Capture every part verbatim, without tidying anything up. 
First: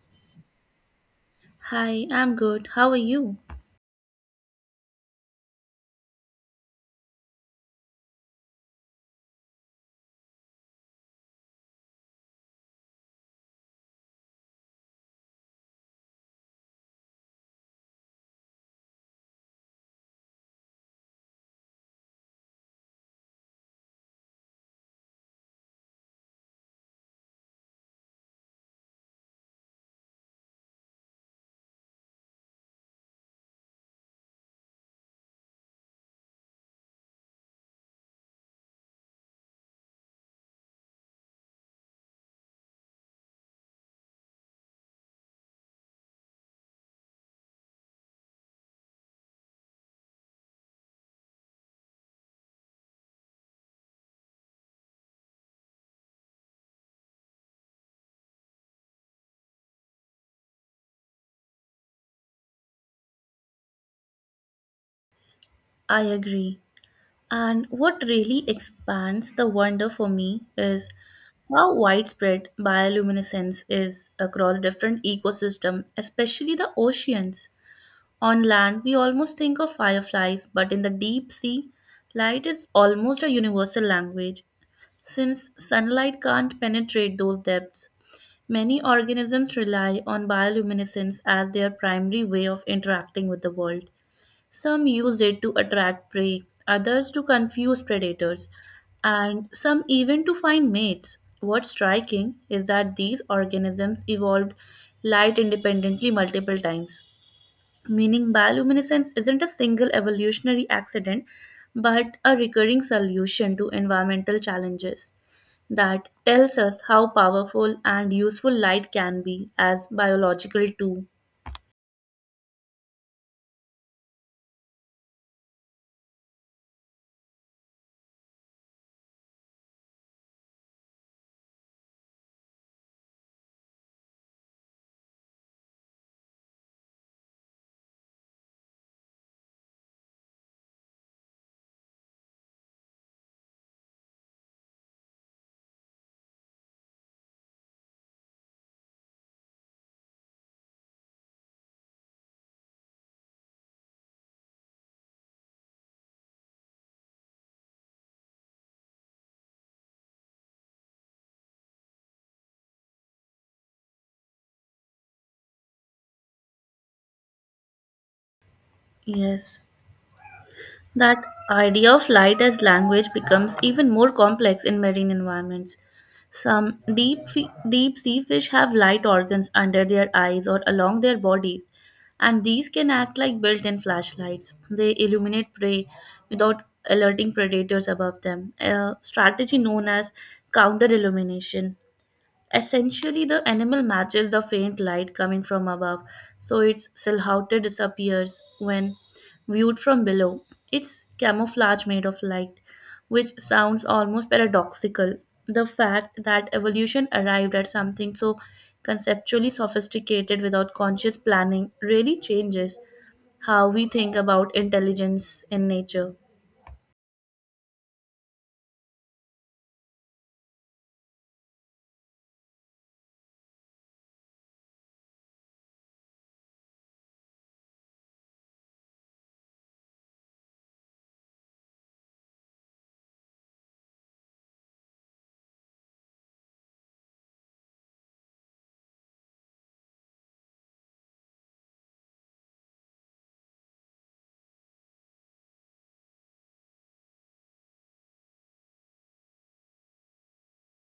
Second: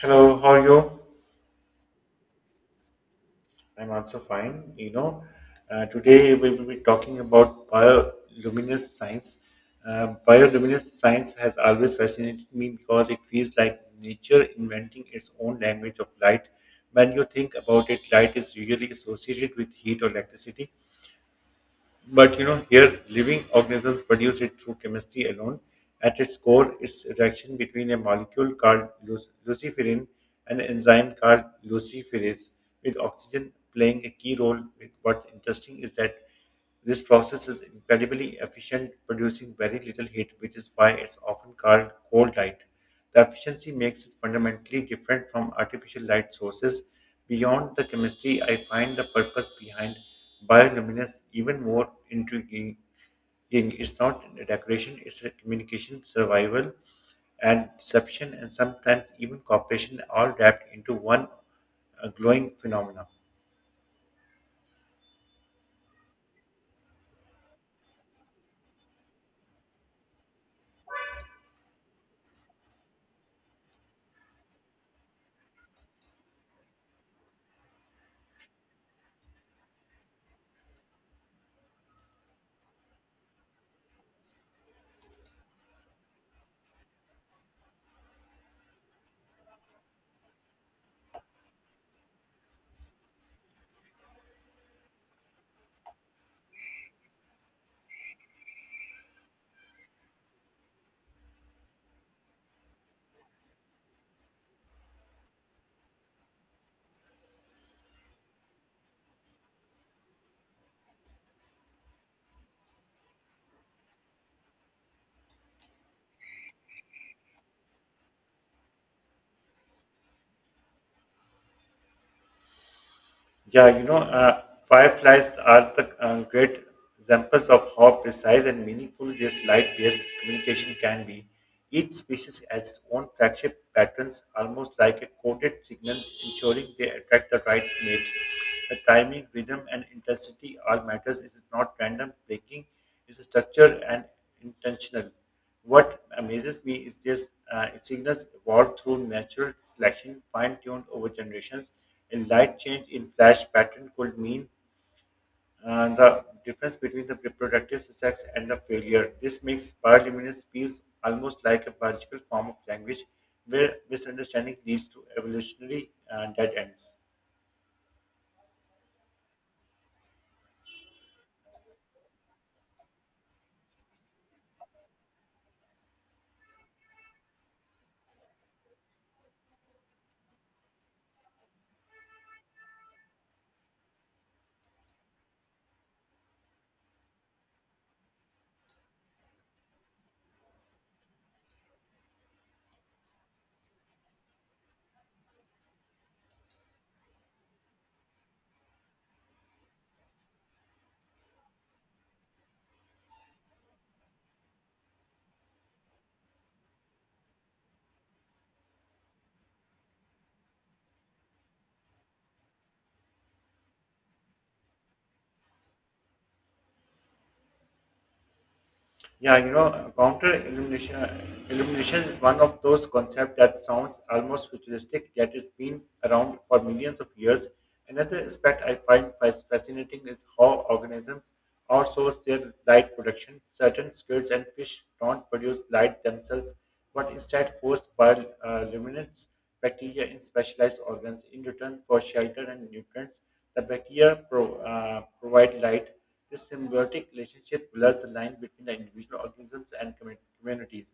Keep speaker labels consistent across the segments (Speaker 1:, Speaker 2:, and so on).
Speaker 1: Hello, how are you?
Speaker 2: Hi, I'm good. How are you?
Speaker 1: I'm also fine. You know, uh, today we will be talking about bioluminescence science. Uh, bioluminescence science has always fascinated me because it feels like nature inventing its own language of light. When you think about it, light is usually associated with heat or electricity, but you know, here living organisms produce it through chemistry alone. At its core, it's a reaction between a molecule called luc- luciferin and an enzyme called luciferase, with oxygen playing a key role. With what's interesting is that this process is incredibly efficient, producing very little heat, which is why it's often called cold light. The efficiency makes it fundamentally different from artificial light sources. Beyond the chemistry, I find the purpose behind bioluminescence even more intriguing. It's not a decoration, it's a communication, survival, and deception, and sometimes even cooperation, all wrapped into one uh, glowing phenomena.
Speaker 2: I agree. And what really expands the wonder for me is how widespread bioluminescence is across different ecosystems, especially the oceans. On land, we almost think of fireflies, but in the deep sea, light is almost a universal language. Since sunlight can't penetrate those depths, many organisms rely on bioluminescence as their primary way of interacting with the world. Some use it to attract prey, others to confuse predators, and some even to find mates. What's striking is that these organisms evolved light independently multiple times, meaning bioluminescence isn't a single evolutionary accident but a recurring solution to environmental challenges. That tells us how powerful and useful light can be as biological tool.
Speaker 1: Yeah, you know, uh, fireflies are the uh, great examples of how precise and meaningful this light-based communication can be. Each species has its own flagship patterns, almost like a coded signal, ensuring they attract the right mate. The timing, rhythm, and intensity all matters. It is not random breaking; it is structured and intentional. What amazes me is this uh, signals evolved through natural selection, fine tuned over generations. A light change in flash pattern could mean uh, the difference between the reproductive success and the failure. This makes bioluminescence feels almost like a biological form of language where misunderstanding leads to evolutionary uh, dead ends.
Speaker 2: Yes. That idea of light as language becomes even more complex in marine environments. Some deep, fe- deep sea fish have light organs under their eyes or along their bodies, and these can act like built in flashlights. They illuminate prey without alerting predators above them, a strategy known as counter illumination. Essentially, the animal matches the faint light coming from above, so its silhouette disappears when viewed from below. It's camouflage made of light, which sounds almost paradoxical. The fact that evolution arrived at something so conceptually sophisticated without conscious planning really changes how we think about intelligence in nature.
Speaker 1: Yeah, you know, uh, counter illumination, illumination is one of those concepts that sounds almost futuristic, yet it's been around for millions of years. Another aspect I find fas- fascinating is how organisms outsource their light production. Certain squids and fish don't produce light themselves, but instead host bioluminescent bacteria in specialized organs in return for shelter and nutrients. The bacteria pro, uh, provide light. This symbiotic relationship blurs the line between the individual organisms and commu- communities.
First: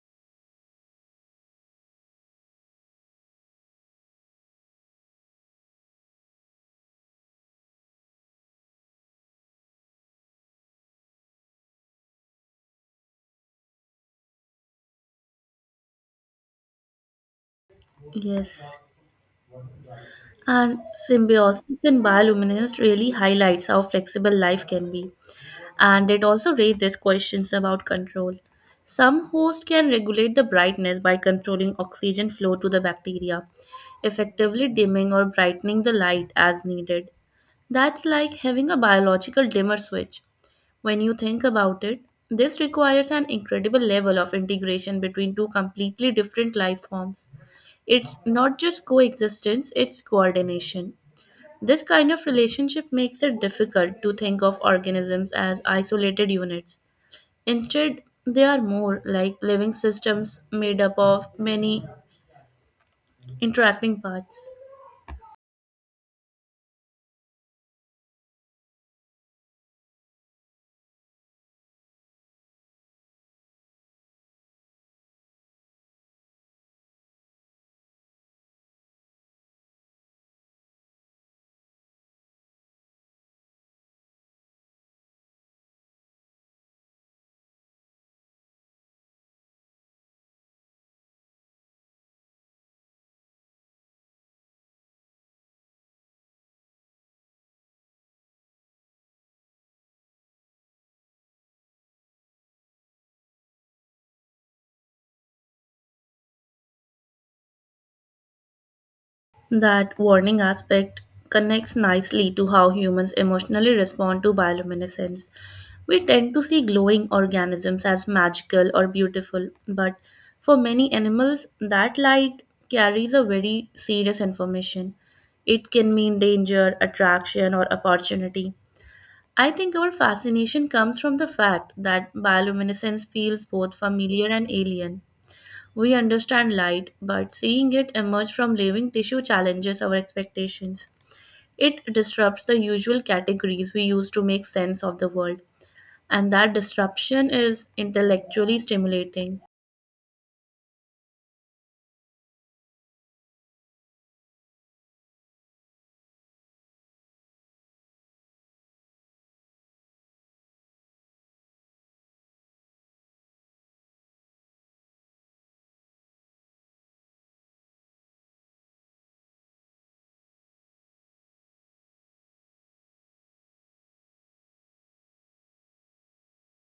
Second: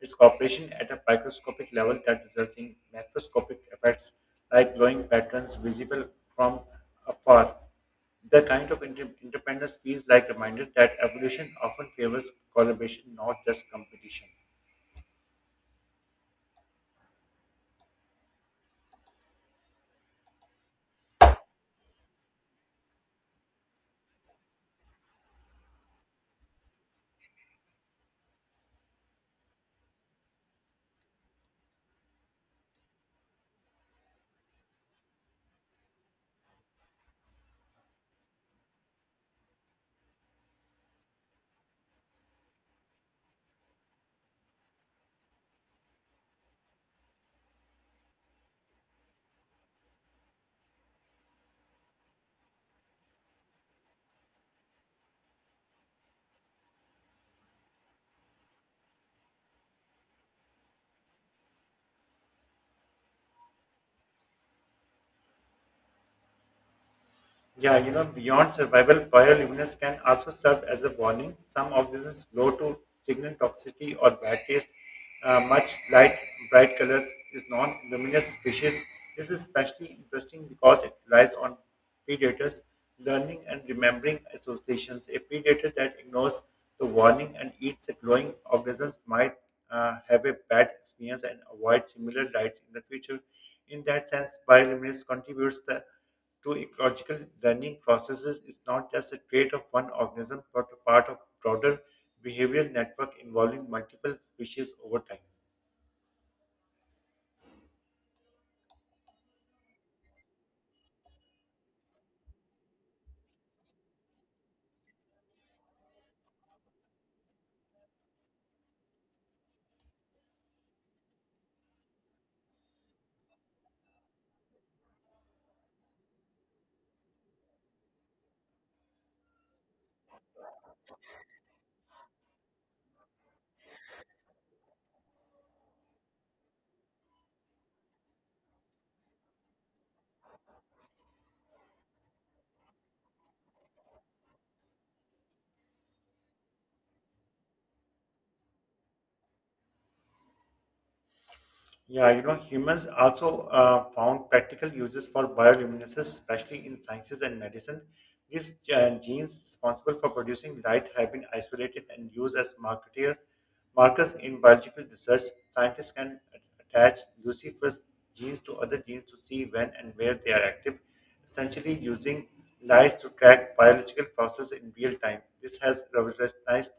Speaker 1: It's cooperation at a microscopic level that results in macroscopic effects like glowing patterns visible from afar. The kind of inter- independence feels like a reminder that evolution often favors collaboration, not just competition.
Speaker 2: Yes. And symbiosis in bioluminescence really highlights how flexible life can be. And it also raises questions about control. Some hosts can regulate the brightness by controlling oxygen flow to the bacteria, effectively dimming or brightening the light as needed. That's like having a biological dimmer switch. When you think about it, this requires an incredible level of integration between two completely different life forms. It's not just coexistence, it's coordination. This kind of relationship makes it difficult to think of organisms as isolated units. Instead, they are more like living systems made up of many interacting parts.
Speaker 1: Yeah, you know, beyond survival, bioluminescence can also serve as a warning. Some organisms glow to signal toxicity or bad taste. Uh, much light, bright colors is non-luminous species. This is especially interesting because it relies on predators learning and remembering associations. A predator that ignores the warning and eats a glowing organism might uh, have a bad experience and avoid similar lights in the future. In that sense, bioluminescence contributes the to ecological learning processes is not just a trait of one organism but a part of broader behavioral network involving multiple species over time.
Speaker 2: That warning aspect connects nicely to how humans emotionally respond to bioluminescence. We tend to see glowing organisms as magical or beautiful, but for many animals, that light carries a very serious information. It can mean danger, attraction, or opportunity. I think our fascination comes from the fact that bioluminescence feels both familiar and alien. We understand light, but seeing it emerge from living tissue challenges our expectations. It disrupts the usual categories we use to make sense of the world, and that disruption is intellectually stimulating.
Speaker 1: Yeah, you know, humans also uh, found practical uses for bioluminescence, especially in sciences and medicine. These uh, genes responsible for producing light have been isolated and used as marketers, markers in biological research. Scientists can attach Lucifer's genes to other genes to see when and where they are active, essentially using lights to track biological processes in real time. This has revolutionized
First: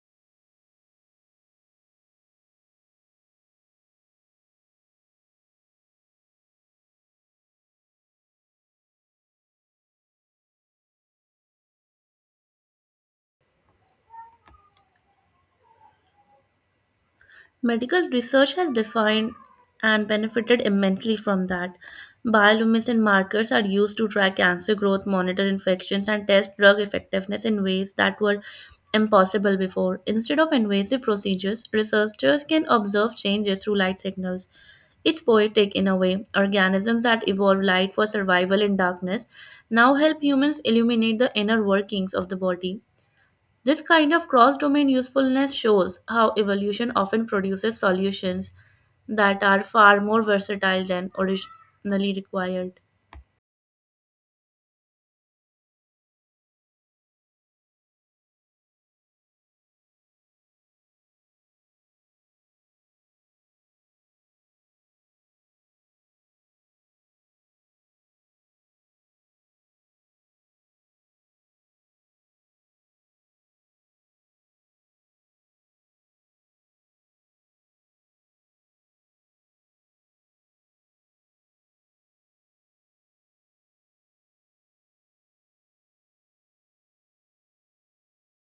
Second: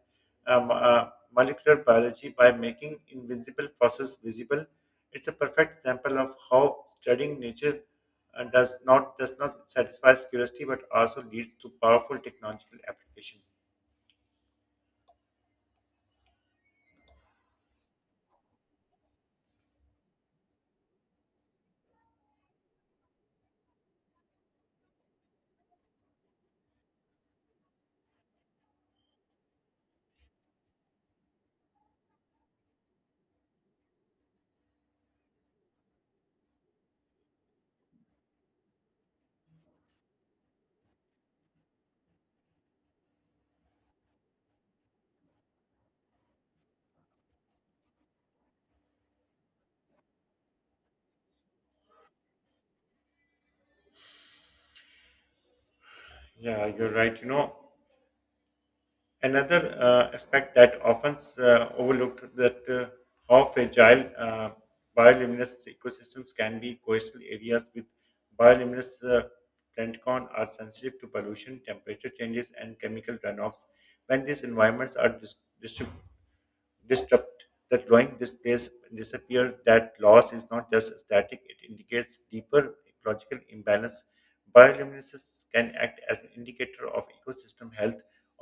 Speaker 1: um, uh, molecular biology by making invisible process visible. It's a perfect example of how studying nature uh, does not does not satisfy curiosity but also leads to powerful technological application.
Speaker 2: Medical research has defined and benefited immensely from that. Bioluminescent markers are used to track cancer growth, monitor infections, and test drug effectiveness in ways that were impossible before. Instead of invasive procedures, researchers can observe changes through light signals. It's poetic in a way. Organisms that evolved light for survival in darkness now help humans illuminate the inner workings of the body. This kind of cross domain usefulness shows how evolution often produces solutions that are far more versatile than originally required.
Speaker 1: Yeah, you're right. You know, Another uh, aspect that often uh, overlooked that uh, how fragile uh, bioluminous ecosystems can be. Coastal areas with bioluminous uh, plankton are sensitive to pollution, temperature changes, and chemical runoffs. When these environments are dis- disrupt, the growing this disappear. That loss is not just static; it indicates deeper ecological imbalance. Bioluminescence can act as an indicator of ecosystem health,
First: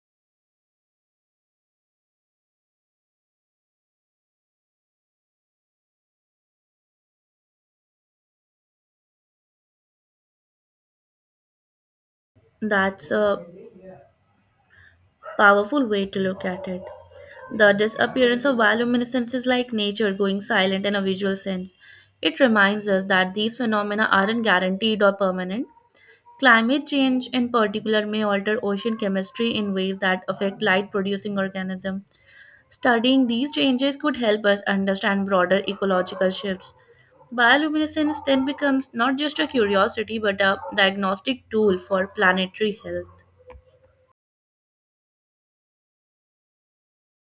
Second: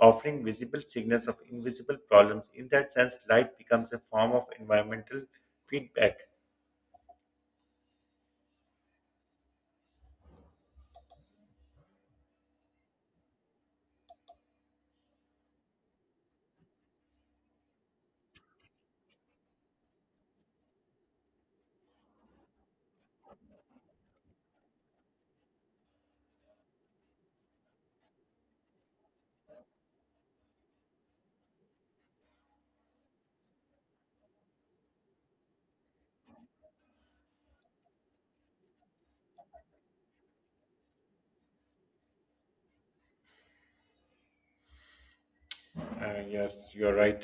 Speaker 1: offering visible signals of invisible problems. In that sense, light becomes a form of environmental feedback.
Speaker 2: That's a powerful way to look at it. The disappearance of bioluminescence is like nature going silent in a visual sense. It reminds us that these phenomena aren't guaranteed or permanent. Climate change, in particular, may alter ocean chemistry in ways that affect light producing organisms. Studying these changes could help us understand broader ecological shifts. Bioluminescence then becomes not just a curiosity but a diagnostic tool for planetary health.
Speaker 1: Uh, yes, you're right.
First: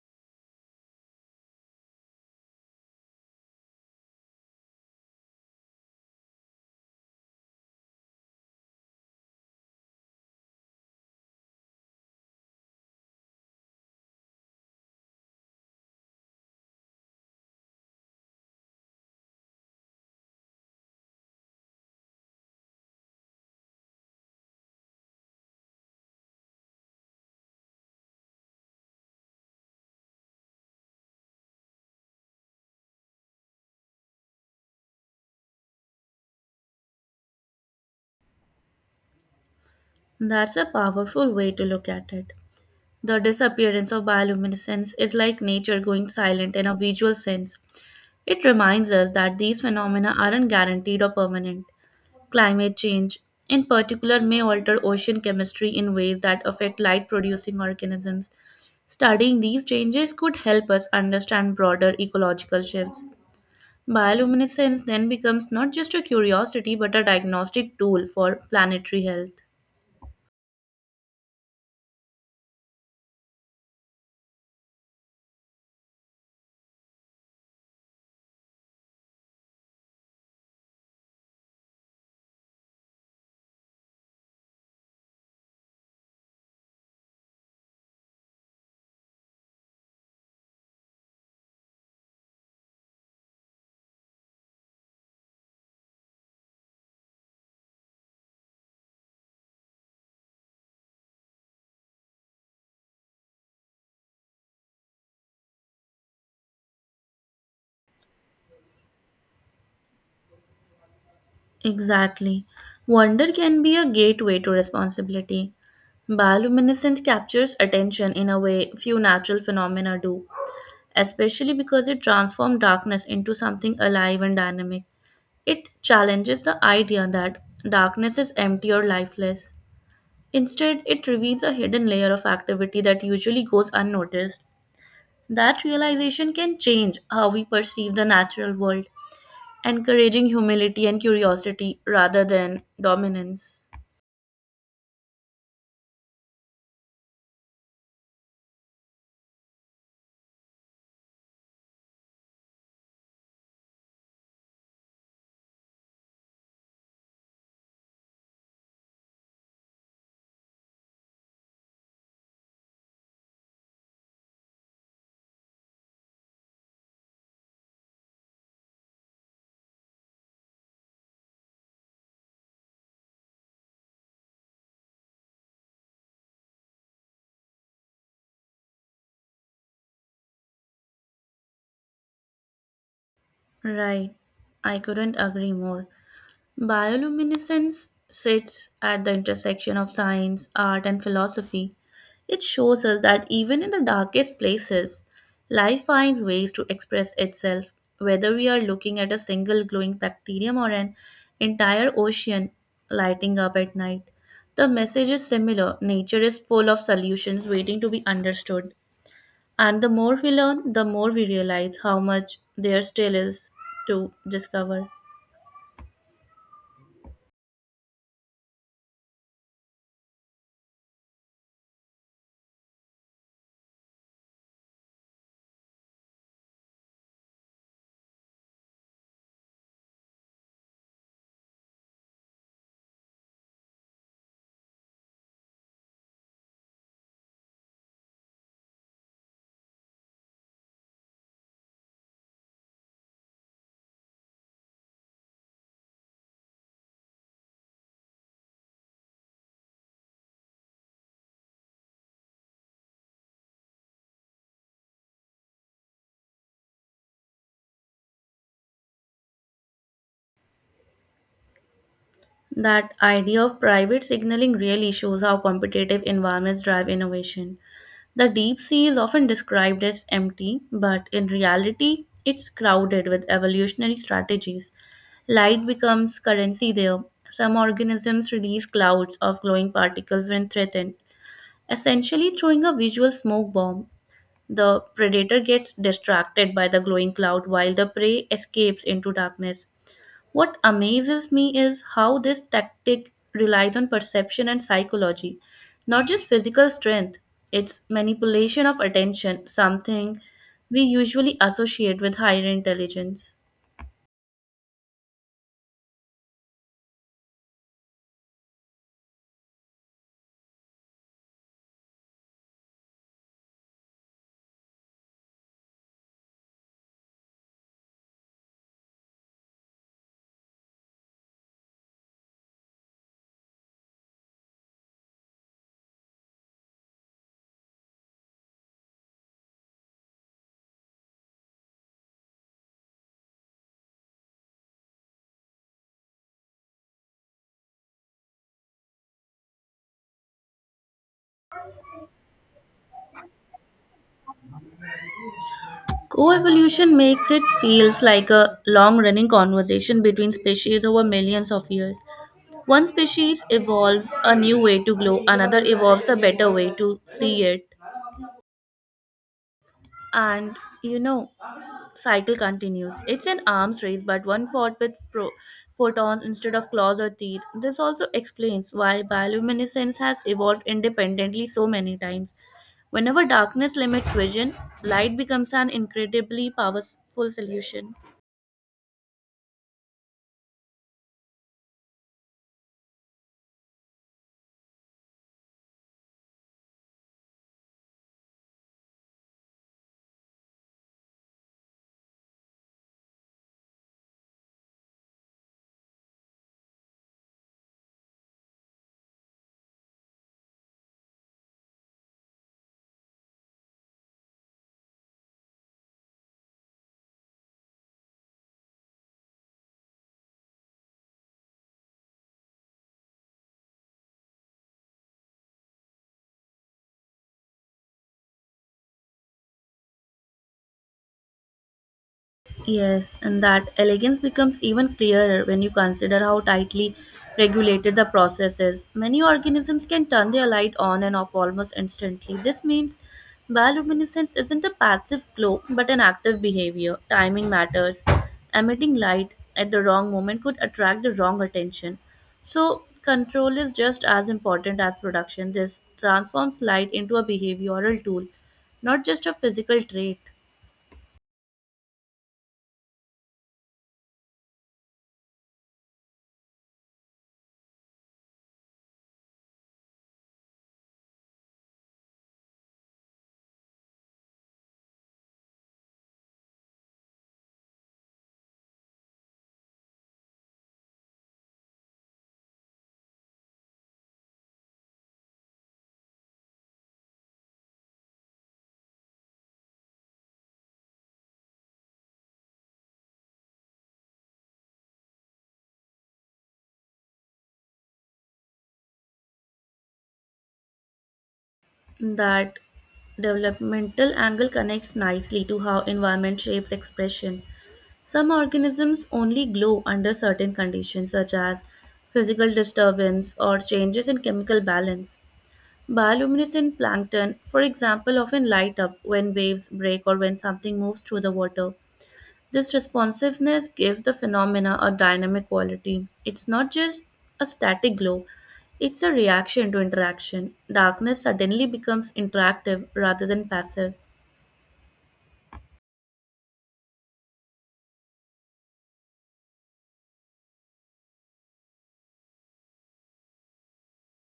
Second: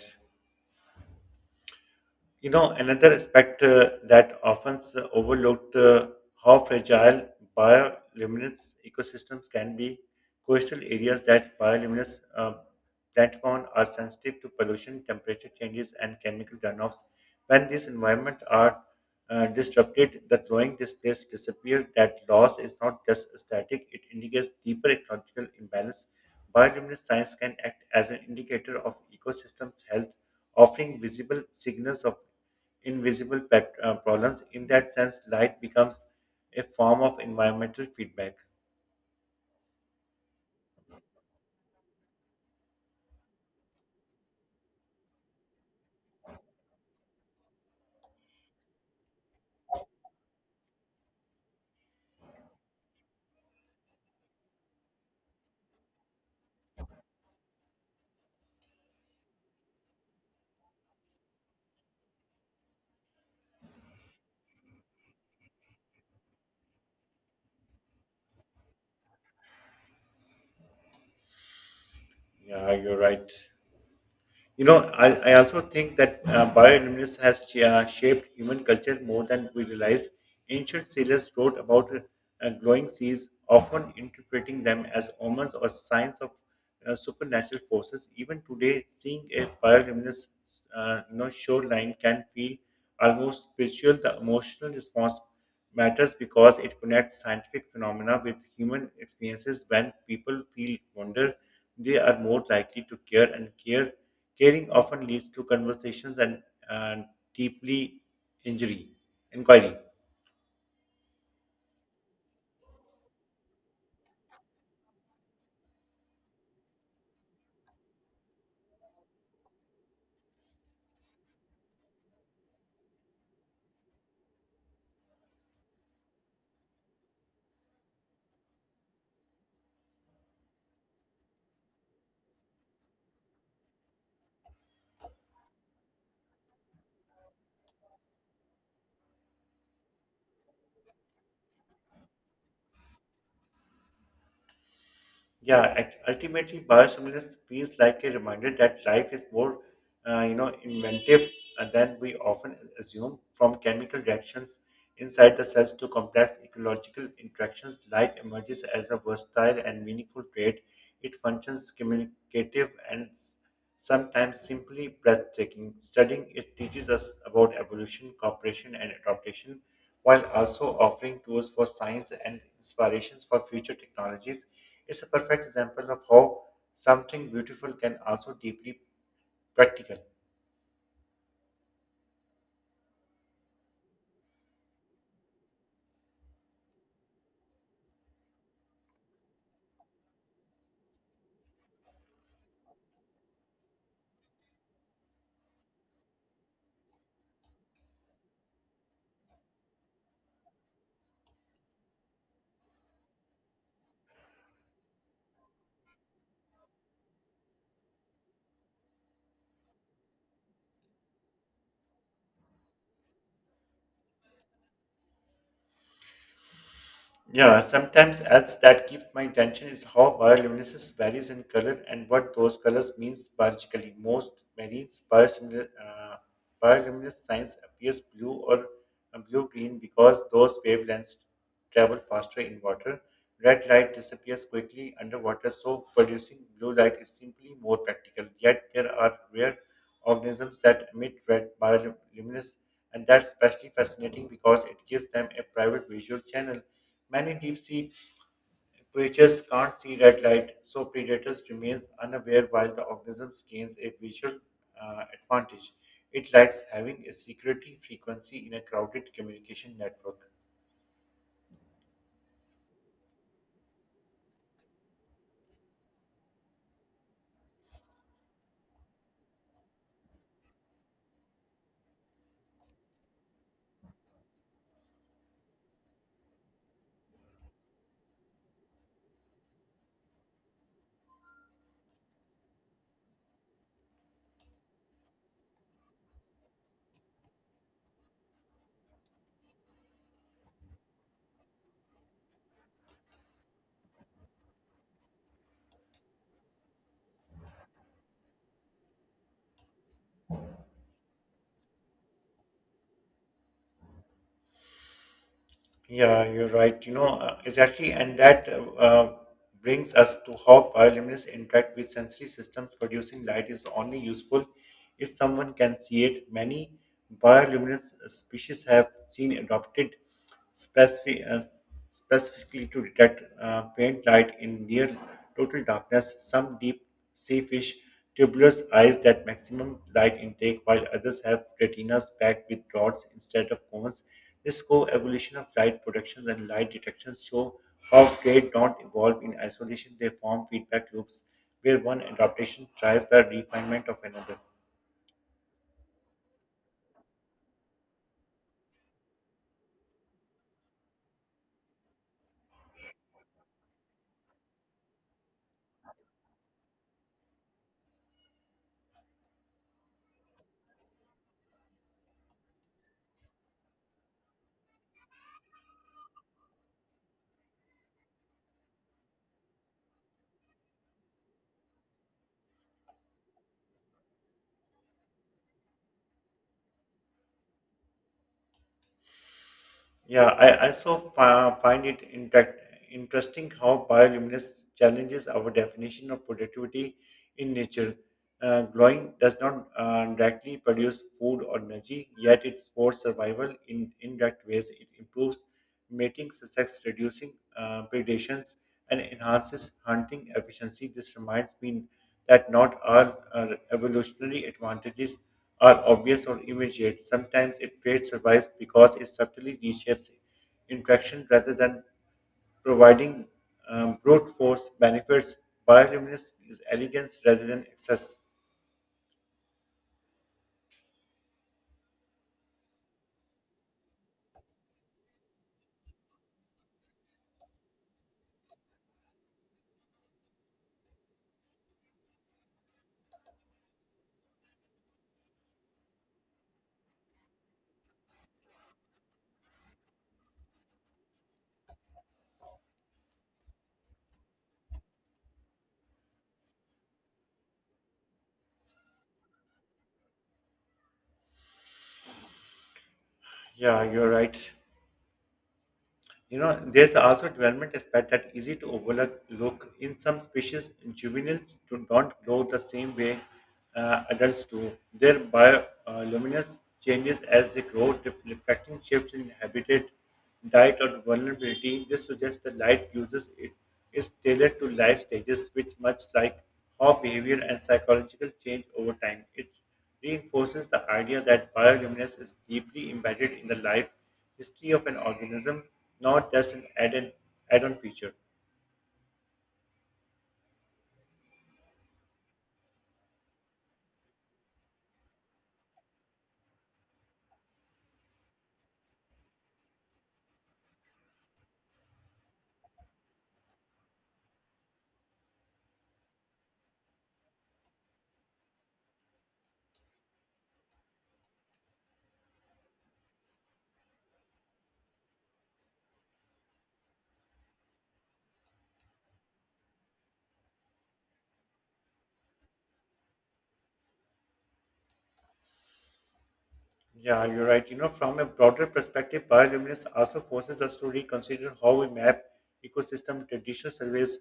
Speaker 1: You know, another aspect uh, that often is overlooked, uh, how fragile bioluminous ecosystems can be. Coastal areas that bioluminous uh, plankton are sensitive to pollution, temperature changes, and chemical runoffs. When these environments are uh, disrupted, the growing displays disappear. That loss is not just static; it indicates deeper ecological imbalance. Bioluminous science can act as an indicator of ecosystems' health, offering visible signals of invisible pet, uh, problems. In that sense, light becomes a form of environmental feedback.
Speaker 2: That's a powerful way to look at it. The disappearance of bioluminescence is like nature going silent in a visual sense. It reminds us that these phenomena aren't guaranteed or permanent. Climate change, in particular, may alter ocean chemistry in ways that affect light producing organisms. Studying these changes could help us understand broader ecological shifts. Bioluminescence then becomes not just a curiosity but a diagnostic tool for planetary health.
Speaker 1: Yeah, you're right. You know, I, I also think that uh, bioluminescence has sh- uh, shaped human culture more than we realize. Ancient sailors wrote about uh, glowing seas, often interpreting them as omens or signs of uh, supernatural forces. Even today, seeing a bioluminescent uh, you know, shoreline can feel almost spiritual. The emotional response matters because it connects scientific phenomena with human experiences. When people feel wonder, they are more likely to care, and care caring often leads to conversations and uh, deeply injury inquiry.
Speaker 2: Exactly. Wonder can be a gateway to responsibility. Bioluminescence captures attention in a way few natural phenomena do, especially because it transforms darkness into something alive and dynamic. It challenges the idea that darkness is empty or lifeless. Instead, it reveals a hidden layer of activity that usually goes unnoticed. That realization can change how we perceive the natural world, encouraging humility and curiosity rather than dominance.
Speaker 1: Yeah, ult- ultimately, biosimilars feels like a reminder that life is more, uh, you know, inventive, uh, than we often assume. From chemical reactions inside the cells to complex ecological interactions, life emerges as a versatile and meaningful trait. It functions communicative and s- sometimes simply breathtaking. Studying it teaches us about evolution, cooperation, and adaptation, while also offering tools for science and inspirations for future technologies. It's a perfect example of how something beautiful can also deeply practical.
Speaker 2: Right, I couldn't agree more. Bioluminescence sits at the intersection of science, art, and philosophy. It shows us that even in the darkest places, life finds ways to express itself. Whether we are looking at a single glowing bacterium or an entire ocean lighting up at night, the message is similar. Nature is full of solutions waiting to be understood. And the more we learn, the more we realize how much there still is to discover.
Speaker 1: Yeah, sometimes else that keeps my attention is how bioluminescence varies in color and what those colors means biologically. Most marine bioluminescence, uh, bioluminescence signs appears blue or uh, blue-green because those wavelengths travel faster in water. Red light disappears quickly underwater, so producing blue light is simply more practical. Yet there are rare organisms that emit red bioluminescence, and that's especially fascinating because it gives them a private visual channel. Many deep sea creatures can't see red light, so predators remain unaware while the organism gains a visual uh, advantage. It lacks having a security frequency in a crowded communication network.
Speaker 2: That idea of private signaling really shows how competitive environments drive innovation. The deep sea is often described as empty, but in reality, it's crowded with evolutionary strategies. Light becomes currency there. Some organisms release clouds of glowing particles when threatened, essentially throwing a visual smoke bomb. The predator gets distracted by the glowing cloud while the prey escapes into darkness. What amazes me is how this tactic relies on perception and psychology, not just physical strength. It's manipulation of attention, something we usually associate with higher intelligence.
Speaker 1: Yeah, you're right. You know, uh, exactly. And that uh, uh, brings us to how bioluminescence interact with sensory systems. Producing light is only useful if someone can see it. Many bioluminescent species have seen adopted specific, uh, specifically to detect uh, faint light in near total darkness. Some deep sea fish Tubulars eyes that maximum light intake, while others have retinas packed with rods instead of cones. This co-evolution of light production and light detection show how traits don't evolve in isolation; they form feedback loops where one adaptation drives the refinement of another.
Speaker 2: Coevolution makes it feels like a long-running conversation between species over millions of years. One species evolves a new way to glow, another evolves a better way to see it. And you know, cycle continues. It's an arms race, but one fought with pro- photons instead of claws or teeth. This also explains why bioluminescence has evolved independently so many times. Whenever darkness limits vision, light becomes an incredibly powerful solution.
Speaker 1: Yeah, I also fi- find it intact, interesting how bioluminescence challenges our definition of productivity in nature. Uh, growing does not uh, directly produce food or energy, yet it supports survival in indirect ways. It improves mating success, reducing uh, predations, and enhances hunting efficiency. This reminds me that not all uh, evolutionary advantages are obvious or immediate. Sometimes a trait survives because it subtly reshapes interaction rather than providing um, brute force benefits. Bioluminescence is elegance rather than excess.
Speaker 2: Yes, and that elegance becomes even clearer when you consider how tightly regulated the process is. Many organisms can turn their light on and off almost instantly. This means bioluminescence isn't a passive glow but an active behavior. Timing matters. Emitting light at the wrong moment could attract the wrong attention. So, control is just as important as production. This transforms light into a behavioral tool, not just a physical trait.
Speaker 1: Yeah, you're right. You know, there's also development aspect that easy to overlook. In some species, juveniles do not grow the same way uh, adults do. Their bioluminescence changes as they grow, def- reflecting shifts in habitat, diet, or vulnerability. This suggests the light uses it is tailored to life stages, which much like how behavior and psychological change over time. It reinforces the idea that bioluminescence is deeply embedded in the life history of an organism, not just an added add-on feature.
Speaker 2: That developmental angle connects nicely to how environment shapes expression. Some organisms only glow under certain conditions, such as physical disturbance or changes in chemical balance. Bioluminescent plankton, for example, often light up when waves break or when something moves through the water. This responsiveness gives the phenomena a dynamic quality. It's not just a static glow, it's a reaction to interaction. Darkness suddenly becomes interactive rather than passive.
Speaker 1: Yeah, you're right. You know, from a broader perspective, bioluminescence also forces us to reconsider how we map ecosystem. Traditional surveys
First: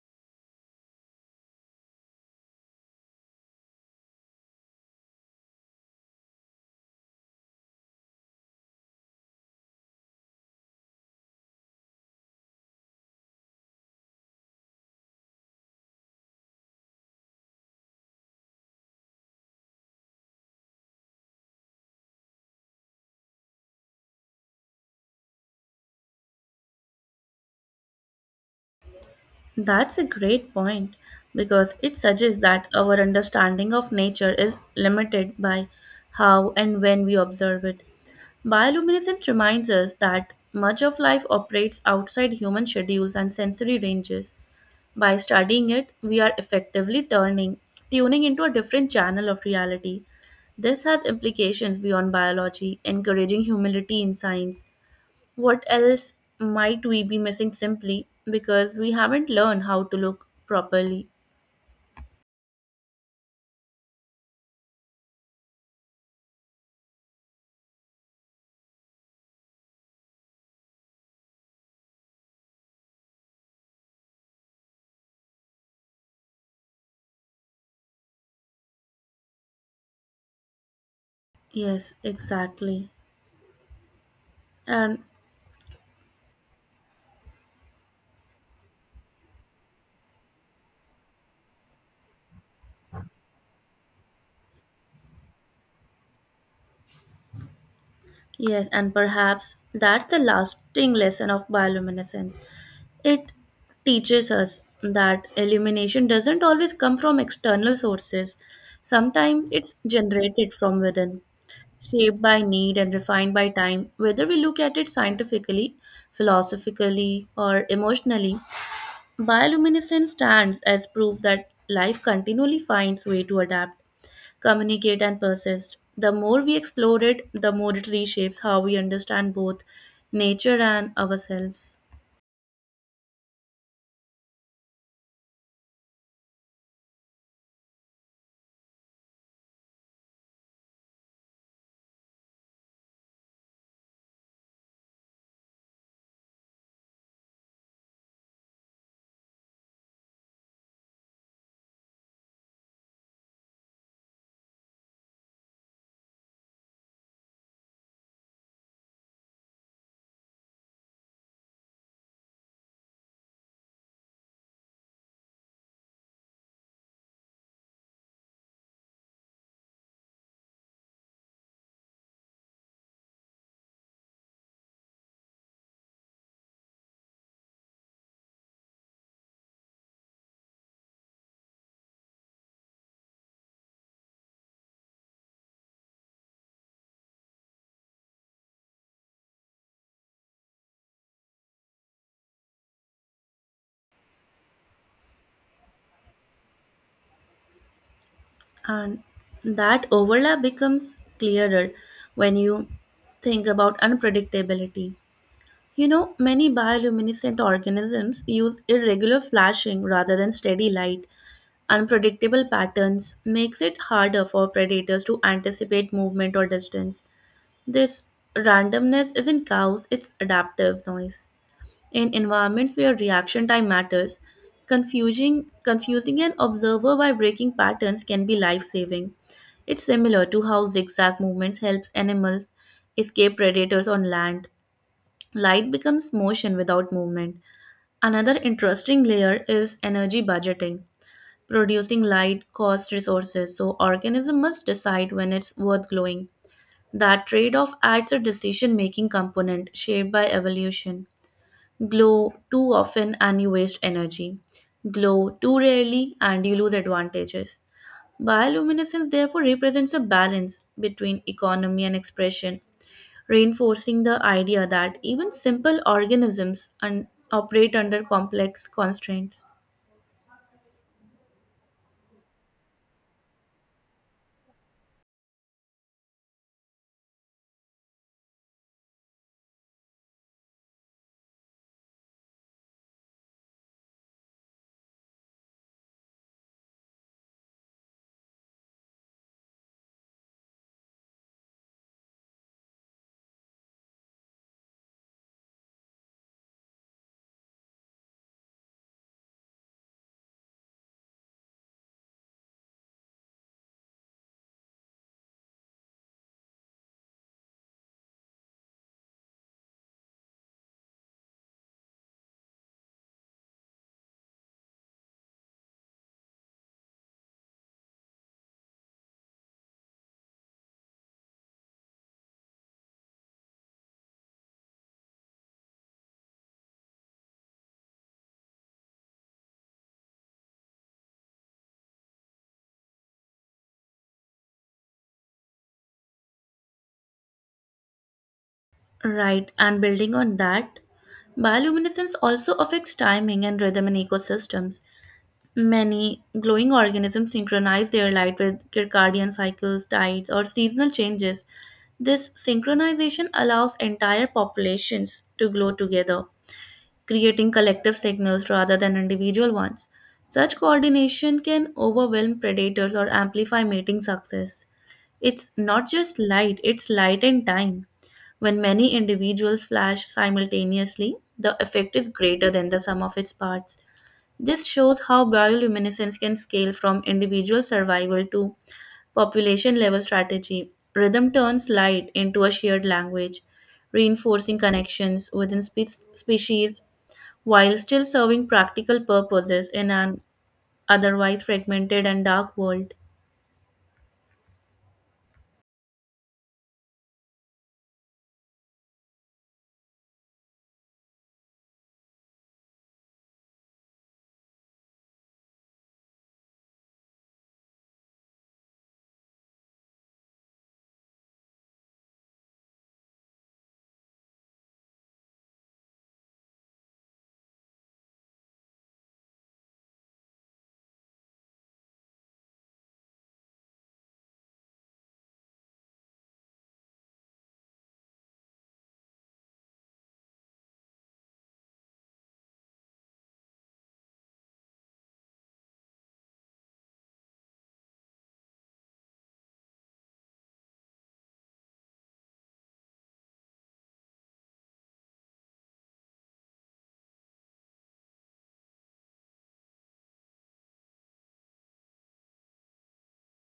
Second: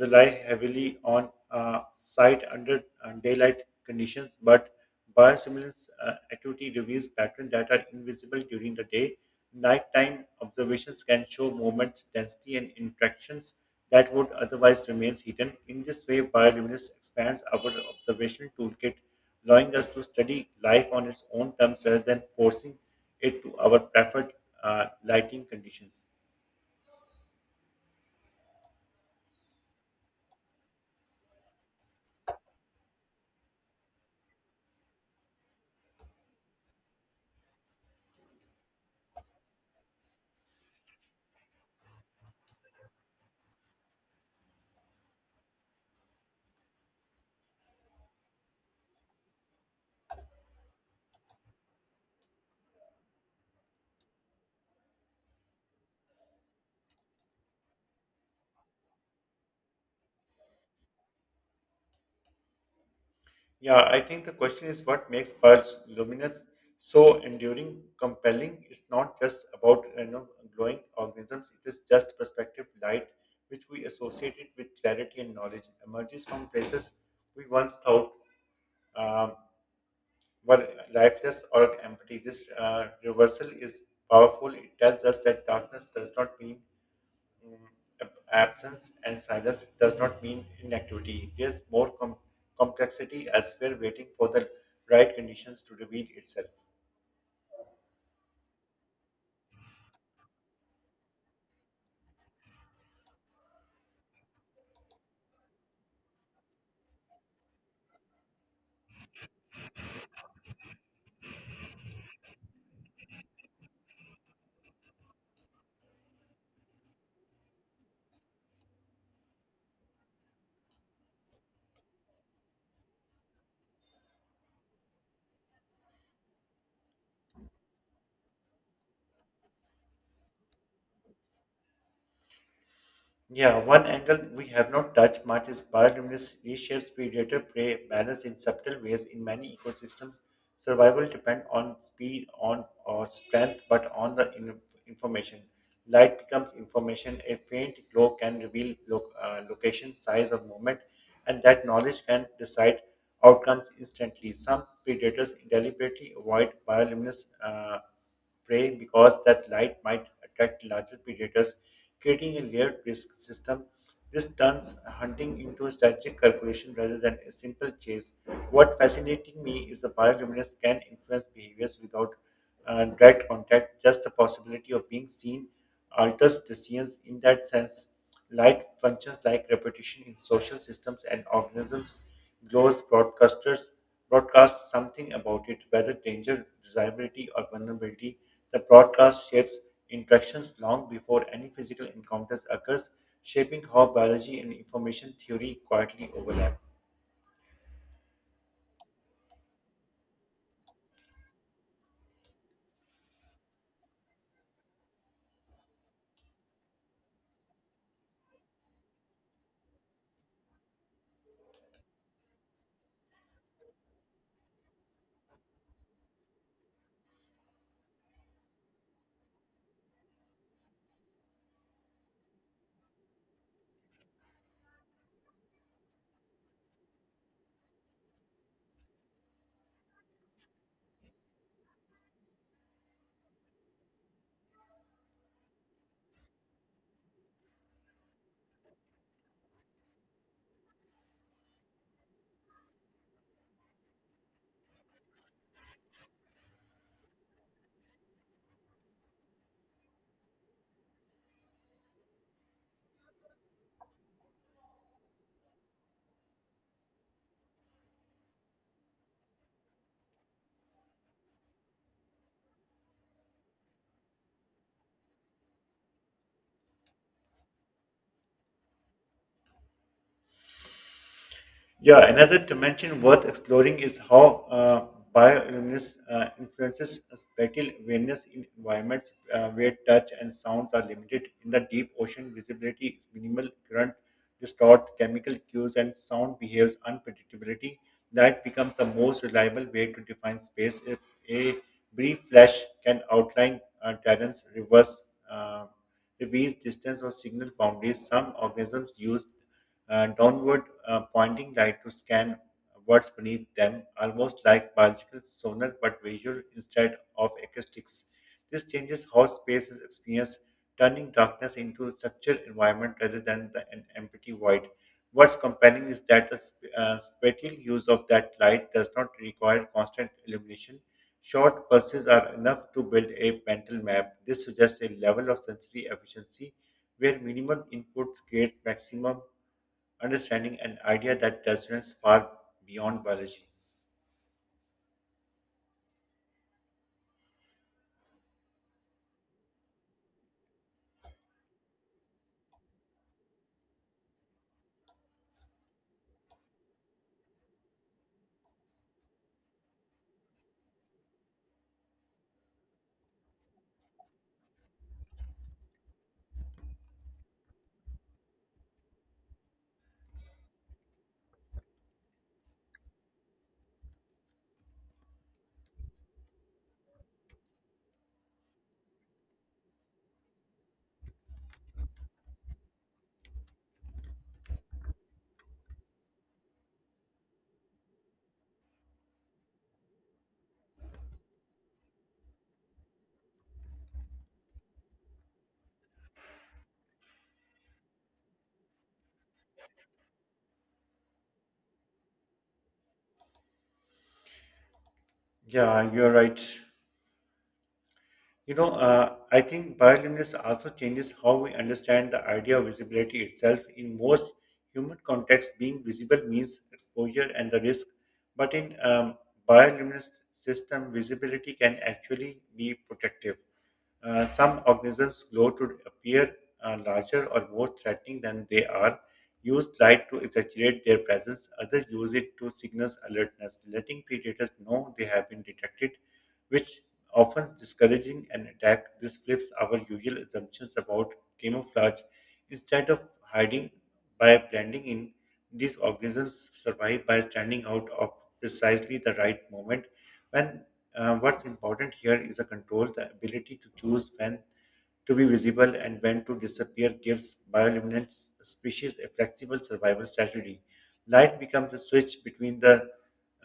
Speaker 1: rely heavily on uh, site under uh, daylight conditions, but bioluminescence uh, activity reveals patterns that are invisible during the day. Nighttime observations can show movements, density, and interactions that would otherwise remain hidden. In this way, bioluminescence expands our observation toolkit, allowing us to study life on its own terms rather than forcing it to our preferred uh, lighting conditions.
Speaker 2: That's a great point because it suggests that our understanding of nature is limited by how and when we observe it. Bioluminescence reminds us that much of life operates outside human schedules and sensory ranges. By studying it, we are effectively turning tuning into a different channel of reality. This has implications beyond biology, encouraging humility in science. What else might we be missing simply because we haven't learned how to look properly?
Speaker 1: Yeah, I think the question is what makes pearls luminous so enduring, compelling. It's not just about you know glowing organisms. It is just perspective light, which we associate it with clarity and knowledge, emerges from places we once thought um, were lifeless or
Speaker 2: Yes,
Speaker 1: empty. This uh,
Speaker 2: exactly.
Speaker 1: reversal is powerful. It
Speaker 2: And
Speaker 1: tells us that darkness does not mean Mm, ab- absence and silence does not mean inactivity. There's more com- complexity elsewhere waiting for the right conditions to reveal itself.
Speaker 2: yes, and perhaps that's the lasting lesson of bioluminescence. It teaches us that illumination doesn't always come from external sources. Sometimes it's generated from within, shaped by need and refined by time. Whether we look at it scientifically, philosophically, or emotionally, bioluminescence stands as proof that life continually finds way to adapt, communicate, and persist. The more we explore it, the more it reshapes how we understand both nature and ourselves.
Speaker 1: Yeah, one angle we have not touched much is bioluminescence reshapes predator prey balance in subtle ways in many ecosystems. Survival depends on speed, on or strength, but on the in- information. Light becomes information. A faint glow can reveal lo- uh, location, size, or movement, and that knowledge can decide outcomes instantly. Some predators deliberately avoid bioluminescent uh, prey because that light might attract larger predators, creating a layered risk system. This turns hunting into a strategic calculation rather than a simple chase. What fascinating me is the bioluminescence can influence behaviors without uh, direct contact, just the possibility of being seen alters decisions in that sense. Light functions like repetition in social systems and organisms, glows broadcasters broadcast something about it, whether danger, desirability, or vulnerability. The broadcast shapes interactions long before any physical encounters occurs, shaping how biology and information theory quietly overlap.
Speaker 2: And that overlap becomes clearer when you think about unpredictability. You know, many bioluminescent organisms use irregular flashing rather than steady light. Unpredictable patterns makes it harder for predators to anticipate movement or distance. This randomness isn't chaos, it's adaptive noise. In environments where reaction time matters, confusing, confusing an observer by breaking patterns can be life saving. It's similar to how zigzag movements helps animals escape predators on land. Light becomes motion without movement. Another interesting layer is energy budgeting. Producing light costs resources, so organism must decide when it's worth glowing. That trade-off adds a decision-making component shaped by evolution. Glow too often and you waste energy. Glow too rarely and you lose advantages. Bioluminescence therefore represents a balance between economy and expression, reinforcing the idea that even simple organisms un- operate under complex constraints.
Speaker 1: Yeah, another dimension worth exploring is how uh, bioluminescence uh, influences spatial awareness in environments uh, where touch and sounds are limited. In the deep ocean, visibility is minimal, current distorts chemical cues, and sound behaves unpredictability. Light becomes the most reliable way to define space if a brief flash can outline uh, terrains, reverse, uh, reveals distance, or signal boundaries. Some organisms use uh, downward uh, pointing light to scan what's beneath them, almost like biological sonar but visual instead of acoustics. This changes how space is experienced, turning darkness into a structured environment rather than the, an empty void. What's compelling is that the sp- uh, spatial use of that light does not require constant illumination. Short pulses are enough to build a mental map. This suggests a level of sensory efficiency where minimal input creates maximum understanding an idea that resonates far beyond biology.
Speaker 2: Right, and building on that, bioluminescence also affects timing and rhythm in ecosystems. Many glowing organisms synchronize their light with circadian cycles, tides, or seasonal changes. This synchronization allows entire populations to glow together, creating collective signals rather than individual ones. Such coordination can overwhelm predators or amplify mating success. It's not just light, it's light and time. When many individuals flash simultaneously, the effect is greater than the sum of its parts. This shows how bioluminescence can scale from individual survival to population level strategy. Rhythm turns light into a shared language, reinforcing connections within spe- species while still serving practical purposes in an otherwise fragmented and dark world.
Speaker 1: Yeah, you're right. You know, uh, I think bioluminescence also changes how we understand the idea of visibility itself. In most human contexts, being visible means exposure and the risk. But in um, bioluminescent system, visibility can actually be protective. Uh, some organisms glow to appear uh, larger or more threatening than they are. Use light to exaggerate their presence. Others use it to signal alertness, letting predators know they have been detected, which often discouraging an attack. This flips our usual assumptions about camouflage. Instead of hiding by blending in, these organisms survive by standing out of precisely the right moment. When uh, What's important here is a control, the ability to choose when to be visible and when to disappear gives bioluminescent species a flexible survival strategy. Light becomes a switch between the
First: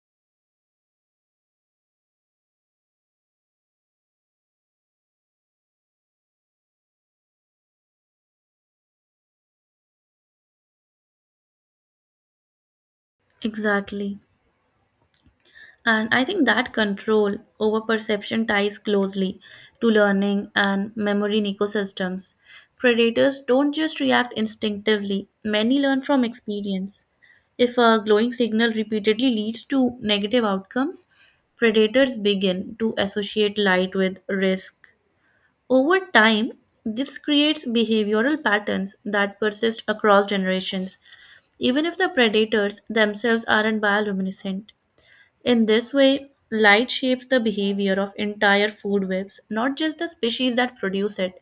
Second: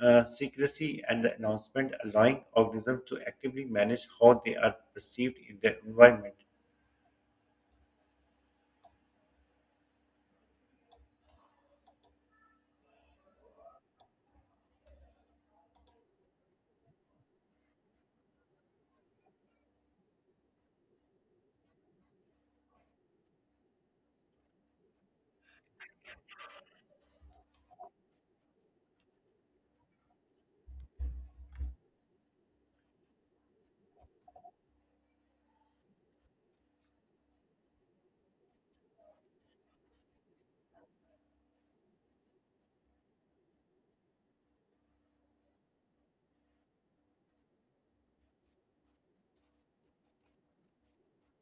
Speaker 1: uh, secrecy and the announcement, allowing organisms to actively manage how they are perceived in their environment.
Speaker 2: Exactly. And I think that control over perception ties closely to learning and memory in ecosystems. Predators don't just react instinctively, many learn from experience. If a glowing signal repeatedly leads to negative outcomes, predators begin to associate light with risk. Over time, this creates behavioral patterns that persist across generations, even if the predators themselves aren't bioluminescent. In this way, light shapes the behavior of entire food webs, not just the species that produce it.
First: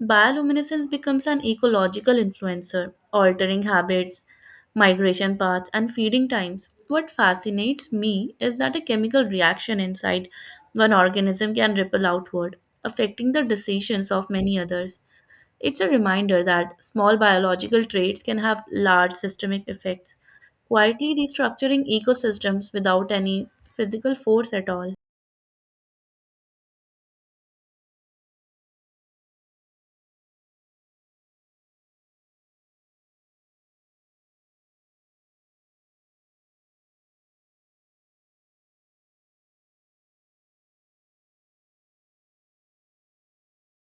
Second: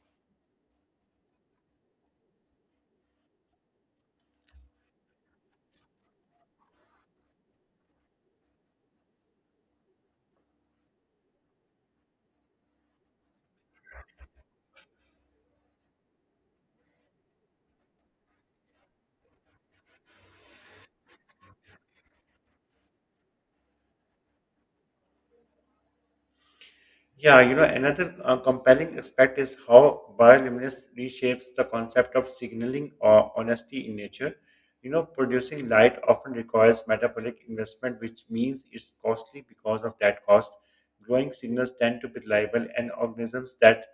Speaker 2: Bioluminescence becomes an ecological influencer, altering habits, migration paths, and feeding times. What fascinates me is that a chemical reaction inside one organism can ripple outward, affecting the decisions of many others. It's a reminder that small biological traits can have large systemic effects, quietly restructuring ecosystems without any physical force at all.
Speaker 1: Yeah, you know, another uh, compelling aspect is how bioluminescence reshapes the concept of signaling or honesty in nature. You know, producing light often requires metabolic investment, which means it's costly because of that cost. Glowing signals tend to be reliable, and organisms that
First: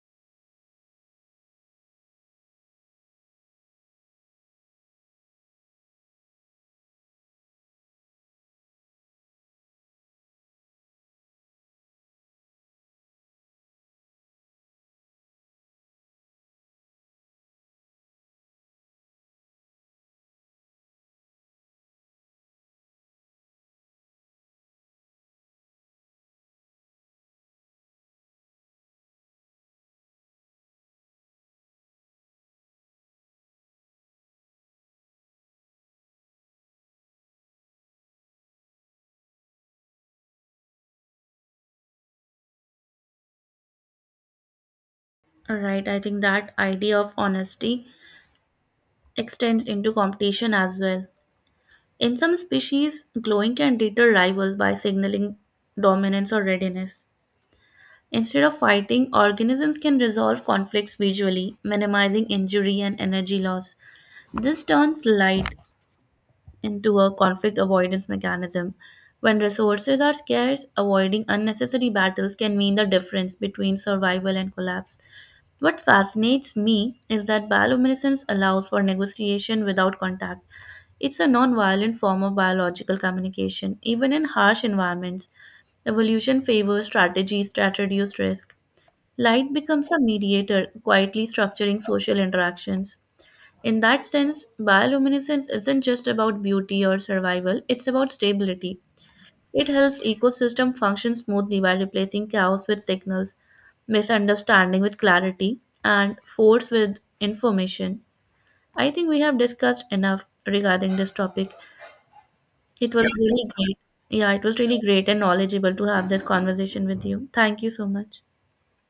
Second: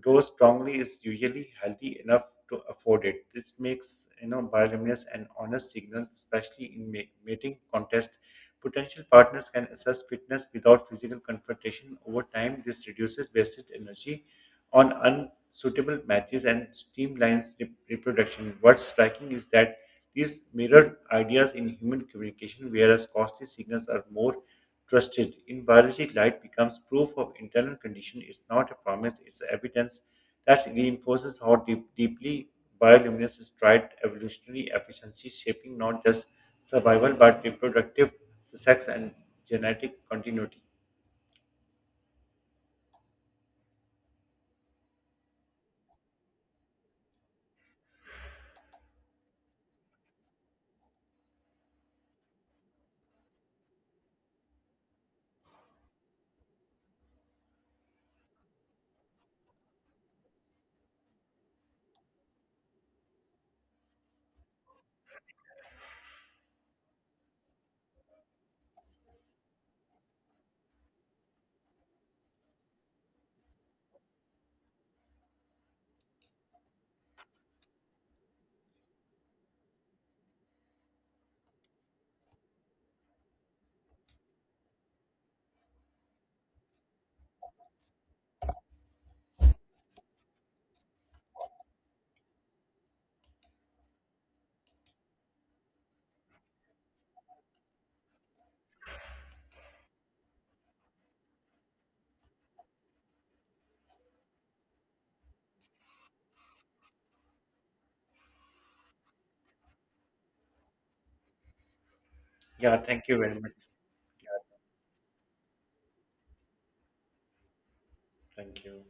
Speaker 1: grow strongly is usually healthy enough to afford it. This makes you know bioluminescence an honest signal, especially in ma- mating contest. Potential partners can assess fitness without physical confrontation. Over time, this reduces wasted energy on unsuitable matches and streamlines re- reproduction. What's striking is that these mirrored ideas in human communication, whereas costly signals are more trusted. In biology, light becomes proof of internal condition. It's not a promise, it's evidence that reinforces how deep, deeply bioluminescence is tried evolutionary efficiency, shaping not just survival but reproductive sex and genetic continuity.
Speaker 2: Alright, I think that idea of honesty extends into competition as well. In some species, glowing can deter rivals by signaling dominance or readiness. Instead of fighting, organisms can resolve conflicts visually, minimizing injury and energy loss. This turns light into a conflict avoidance mechanism. When resources are scarce, avoiding unnecessary battles can mean the difference between survival and collapse. What fascinates me is that bioluminescence allows for negotiation without contact. It's a non-violent form of biological communication, even in harsh environments. Evolution favors strategies that reduce risk. Light becomes a mediator, quietly structuring social interactions. In that sense, bioluminescence isn't just about beauty or survival, it's about stability. It helps ecosystem function smoothly by replacing chaos with signals, misunderstanding with clarity, and force with information. I think we have discussed enough regarding this topic.
Speaker 1: Yeah,
Speaker 2: It was
Speaker 1: thank you very
Speaker 2: really
Speaker 1: much.
Speaker 2: great. Yeah,
Speaker 1: Yeah,
Speaker 2: it was really great and knowledgeable to have this conversation with you. Thank you so much.
Speaker 1: thank you.